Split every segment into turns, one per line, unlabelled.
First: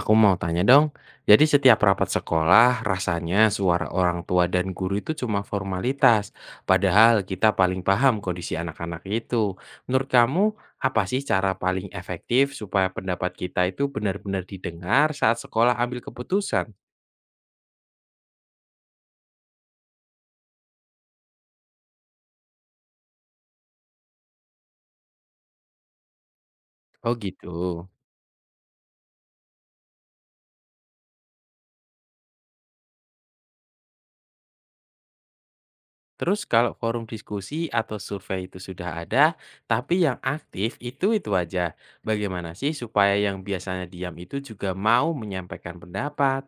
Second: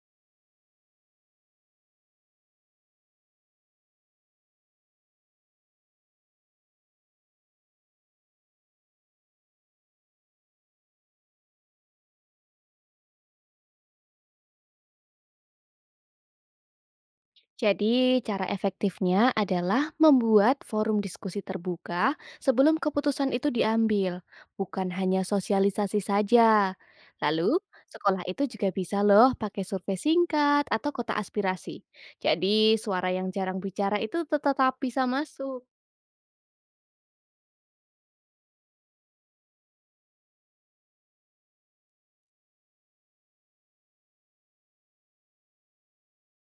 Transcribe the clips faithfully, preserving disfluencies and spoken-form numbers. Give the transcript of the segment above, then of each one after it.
Aku mau tanya dong, jadi setiap rapat sekolah rasanya suara orang tua dan guru itu cuma formalitas, padahal kita paling paham kondisi anak-anak itu. Menurut kamu, apa sih cara paling efektif supaya pendapat kita itu benar-benar didengar saat sekolah ambil keputusan?
Jadi, cara efektifnya adalah membuat forum diskusi terbuka sebelum keputusan itu diambil, bukan hanya sosialisasi saja.
Oh
Lalu,
gitu.
sekolah itu juga bisa loh pakai survei singkat atau kotak aspirasi. Jadi, suara yang jarang bicara itu tetap bisa masuk.
Terus kalau forum diskusi atau survei itu sudah ada, tapi yang aktif itu-itu aja. Bagaimana sih supaya yang biasanya diam itu juga mau menyampaikan pendapat?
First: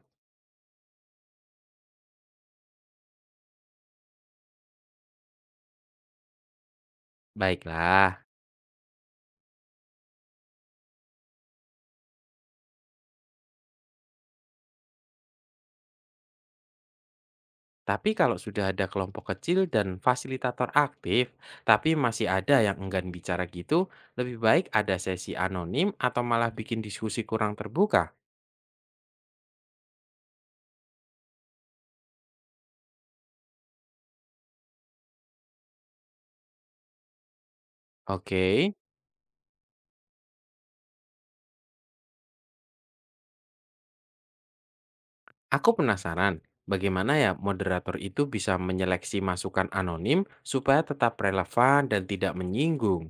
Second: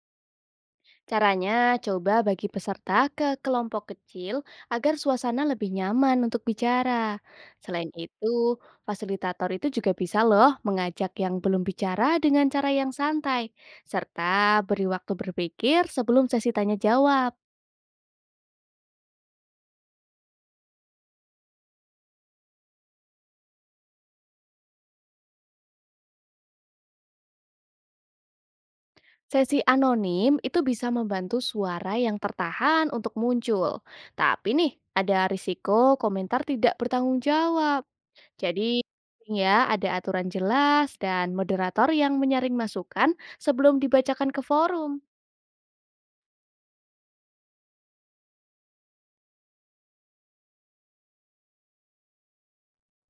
Caranya, coba bagi peserta ke kelompok kecil agar suasana lebih nyaman untuk bicara. Selain
Baiklah.
itu, fasilitator itu juga bisa loh mengajak yang belum bicara dengan cara yang santai, serta beri waktu berpikir sebelum sesi tanya jawab.
Tapi kalau sudah ada kelompok kecil dan fasilitator aktif, tapi masih ada yang enggan bicara gitu, lebih baik ada sesi anonim atau malah bikin diskusi kurang terbuka.
Sesi anonim itu bisa membantu suara yang tertahan untuk muncul. Tapi nih, ada risiko komentar tidak bertanggung jawab.
Oke,
Jadi, penting ya, ada aturan jelas dan moderator yang menyaring masukan sebelum dibacakan ke forum.
aku penasaran bagaimana ya moderator itu bisa menyeleksi masukan anonim supaya tetap relevan dan tidak menyinggung.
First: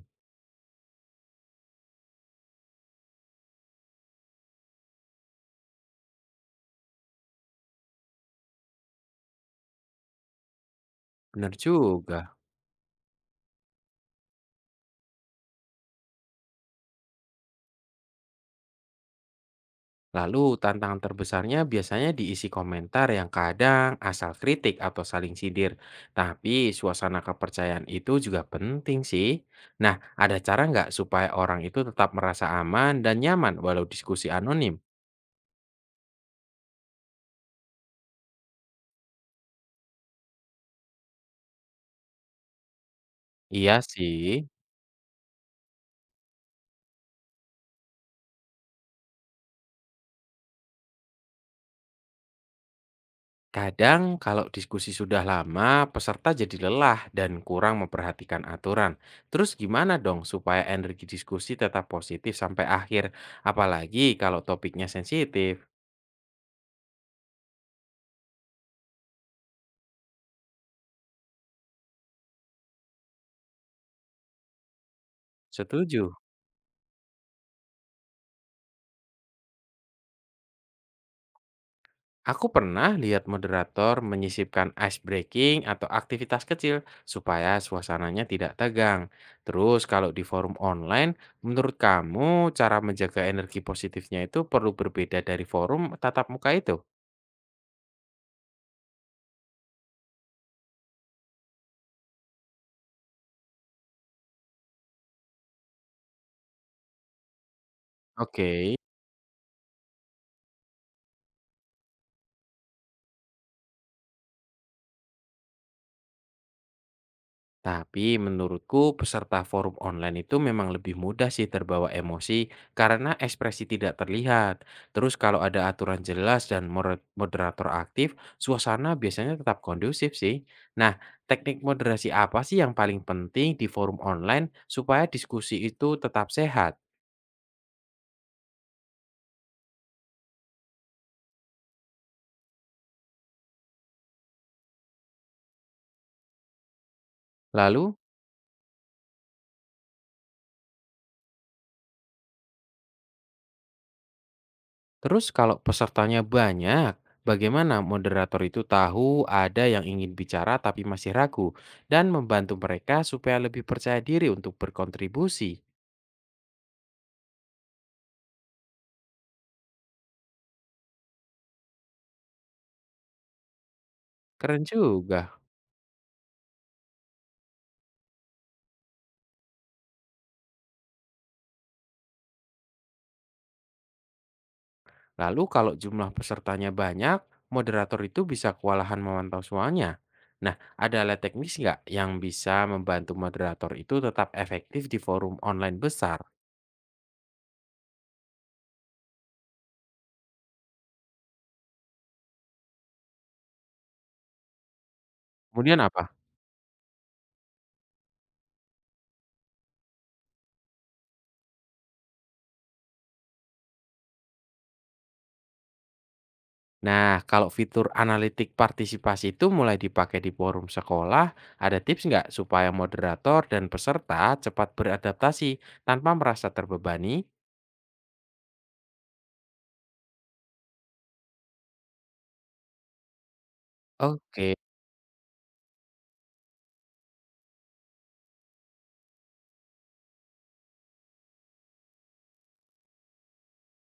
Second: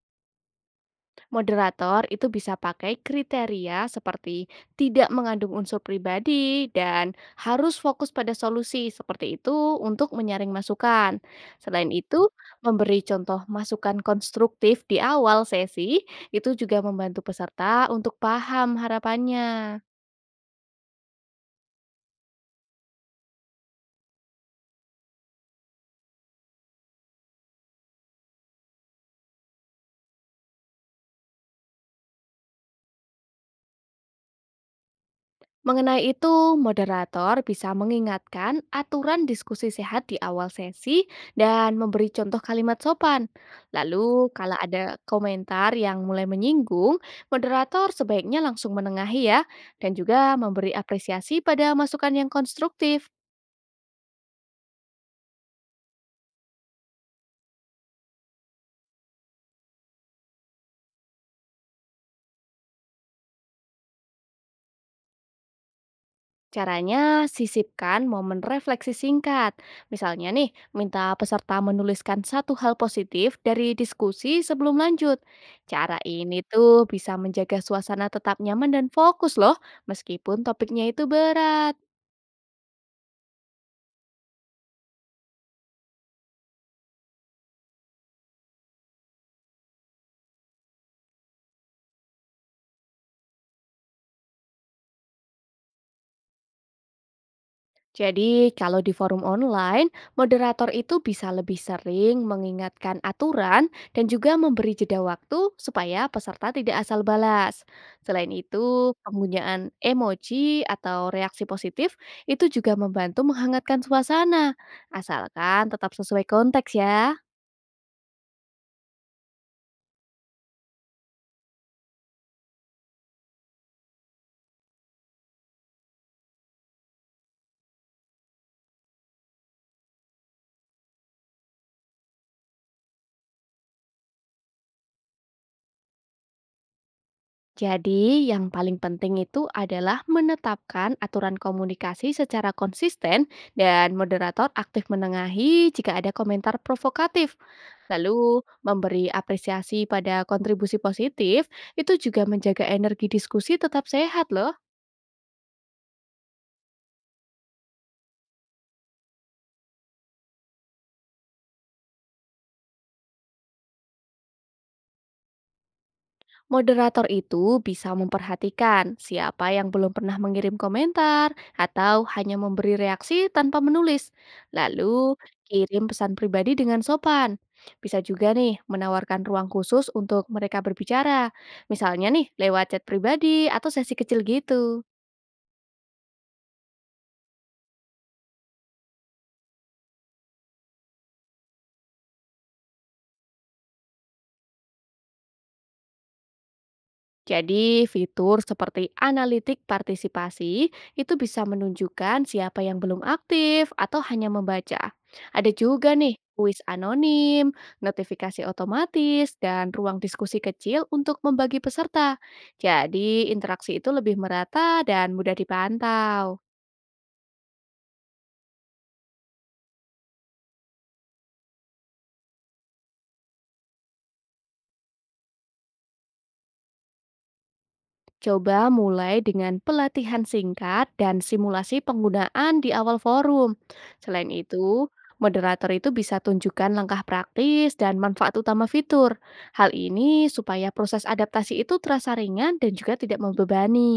Moderator itu bisa pakai kriteria seperti tidak mengandung unsur pribadi dan harus fokus pada solusi seperti itu untuk menyaring masukan.
Bener
Selain itu,
juga.
memberi contoh masukan konstruktif di awal sesi itu juga membantu peserta untuk paham harapannya.
Lalu tantangan terbesarnya biasanya diisi komentar yang kadang asal kritik atau saling sindir. Tapi suasana kepercayaan itu juga penting sih. Nah, ada cara nggak supaya orang itu tetap merasa aman dan nyaman walau diskusi anonim?
Mengenai itu, moderator bisa mengingatkan aturan diskusi sehat di awal sesi dan memberi contoh kalimat sopan.
Iya
Lalu,
sih.
kalau ada komentar yang mulai menyinggung, moderator sebaiknya langsung menengahi ya, dan juga memberi apresiasi pada masukan yang konstruktif.
Kadang kalau diskusi sudah lama, peserta jadi lelah dan kurang memperhatikan aturan. Terus gimana dong supaya energi diskusi tetap positif sampai akhir, apalagi kalau topiknya sensitif?
Caranya, sisipkan momen refleksi singkat. Misalnya nih, minta peserta menuliskan satu hal positif dari diskusi sebelum lanjut. Cara
Setuju.
ini tuh bisa menjaga suasana tetap nyaman dan fokus loh, meskipun topiknya itu berat.
Aku pernah lihat moderator menyisipkan ice breaking atau aktivitas kecil supaya suasananya tidak tegang. Terus kalau di forum online, menurut kamu cara menjaga energi positifnya itu perlu berbeda dari forum tatap muka itu?
Jadi, kalau di forum online, moderator itu bisa lebih sering mengingatkan aturan dan juga memberi jeda waktu supaya peserta tidak asal balas. Selain
Oke.
itu, penggunaan emoji atau reaksi positif itu juga membantu menghangatkan suasana, asalkan tetap sesuai konteks ya.
Tapi menurutku peserta forum online itu memang lebih mudah sih terbawa emosi karena ekspresi tidak terlihat. Terus kalau ada aturan jelas dan more- moderator aktif, suasana biasanya tetap kondusif sih. Nah, teknik moderasi apa sih yang paling penting di forum online supaya diskusi itu tetap sehat?
Jadi, yang paling penting itu adalah menetapkan aturan komunikasi secara konsisten dan moderator aktif menengahi jika ada komentar provokatif.
Lalu.
Lalu, memberi apresiasi pada kontribusi positif itu juga menjaga energi diskusi tetap sehat loh.
Terus kalau pesertanya banyak, bagaimana moderator itu tahu ada yang ingin bicara tapi masih ragu dan membantu mereka supaya lebih percaya diri untuk berkontribusi?
Moderator itu bisa memperhatikan siapa yang belum pernah mengirim komentar atau hanya memberi reaksi tanpa menulis.
Keren
Lalu,
juga.
kirim pesan pribadi dengan sopan. Bisa juga nih menawarkan ruang khusus untuk mereka berbicara. Misalnya nih lewat chat pribadi atau sesi kecil gitu.
Lalu kalau jumlah pesertanya banyak, moderator itu bisa kewalahan memantau semuanya. Nah, ada alat teknis nggak yang bisa membantu moderator itu tetap efektif di forum online besar?
Jadi, fitur seperti analitik partisipasi itu bisa menunjukkan siapa yang belum aktif atau hanya membaca. Ada
Kemudian
juga
apa?
nih kuis anonim, notifikasi otomatis, dan ruang diskusi kecil untuk membagi peserta. Jadi, interaksi itu lebih merata dan mudah dipantau.
Nah, kalau fitur analitik partisipasi itu mulai dipakai di forum sekolah, ada tips nggak supaya moderator dan peserta cepat beradaptasi tanpa merasa terbebani?
Coba mulai dengan pelatihan singkat dan simulasi penggunaan di awal forum. Selain
Oke,
itu, moderator itu bisa tunjukkan langkah praktis dan manfaat utama fitur. Hal ini supaya proses adaptasi itu terasa ringan dan juga tidak membebani.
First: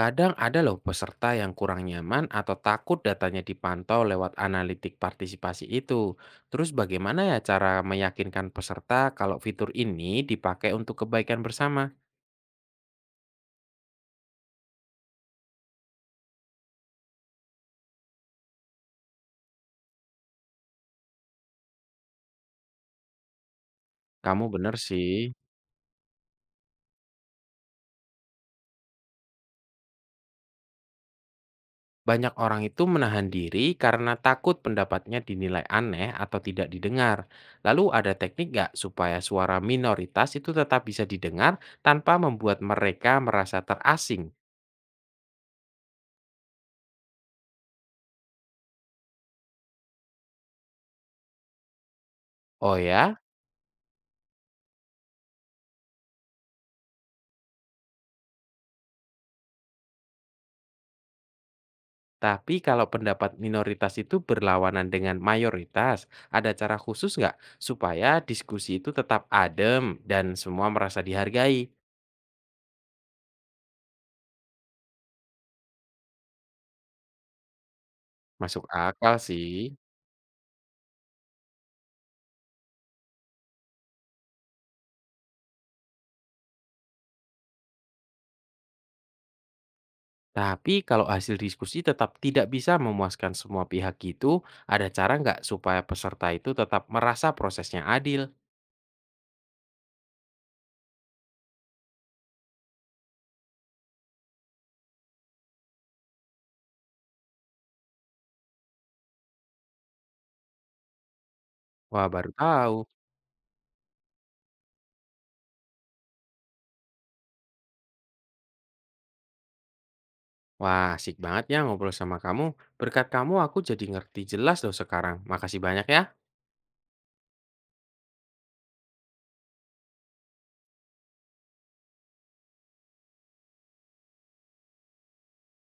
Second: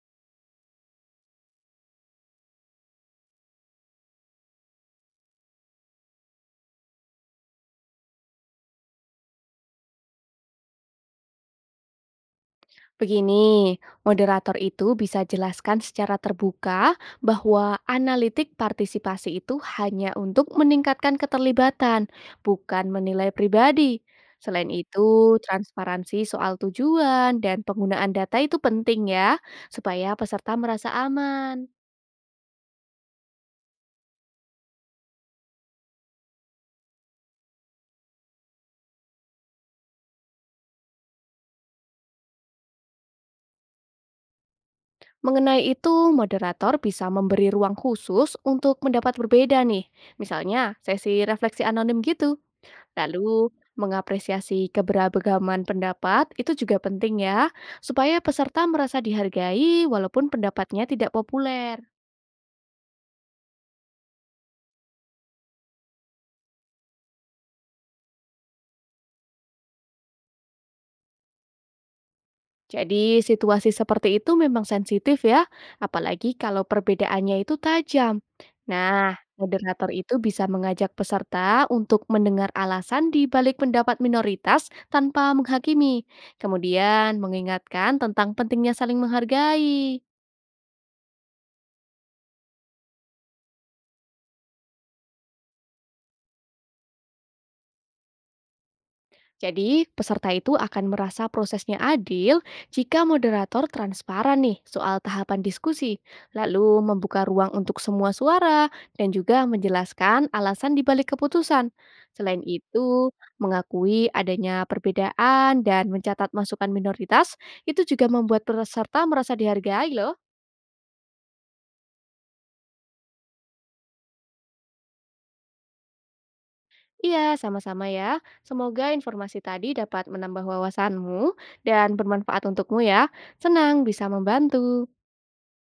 kadang ada loh peserta yang kurang nyaman atau takut datanya dipantau lewat analitik partisipasi itu. Terus bagaimana ya cara meyakinkan peserta kalau fitur ini dipakai untuk kebaikan bersama?
Begini, moderator itu bisa jelaskan secara terbuka bahwa analitik partisipasi itu hanya untuk meningkatkan keterlibatan, bukan menilai pribadi.
Kamu
Selain
bener sih.
itu, transparansi soal tujuan dan penggunaan data itu penting ya, supaya peserta merasa aman.
Banyak orang itu menahan diri karena takut pendapatnya dinilai aneh atau tidak didengar. Lalu ada teknik nggak supaya suara minoritas itu tetap bisa didengar tanpa membuat mereka merasa terasing?
Mengenai itu, moderator bisa memberi ruang khusus untuk pendapat berbeda nih. Misalnya, sesi refleksi anonim gitu.
Oh ya,
Lalu, mengapresiasi keberagaman pendapat itu juga penting ya, supaya peserta merasa dihargai walaupun pendapatnya tidak populer.
tapi kalau pendapat minoritas itu berlawanan dengan mayoritas, ada cara khusus nggak supaya diskusi itu tetap adem dan semua merasa dihargai?
Jadi, situasi seperti itu memang sensitif ya, apalagi kalau perbedaannya itu tajam.
Masuk
Nah,
akal sih.
moderator itu bisa mengajak peserta untuk mendengar alasan di balik pendapat minoritas tanpa menghakimi, kemudian mengingatkan tentang pentingnya saling menghargai.
Tapi kalau hasil diskusi tetap tidak bisa memuaskan semua pihak gitu, ada cara nggak supaya peserta itu tetap merasa prosesnya adil?
Jadi, peserta itu akan merasa prosesnya adil jika moderator transparan nih soal tahapan diskusi, lalu membuka ruang untuk semua suara dan juga menjelaskan alasan dibalik keputusan.
Wah, baru
Selain
tahu.
itu, mengakui adanya perbedaan dan mencatat masukan minoritas itu juga membuat peserta merasa dihargai loh.
Wah, asik banget ya ngobrol sama kamu. Berkat kamu aku jadi ngerti jelas loh sekarang. Makasih banyak ya.
Iya, sama-sama ya. Semoga informasi tadi dapat menambah wawasanmu dan bermanfaat untukmu ya. Senang bisa membantu.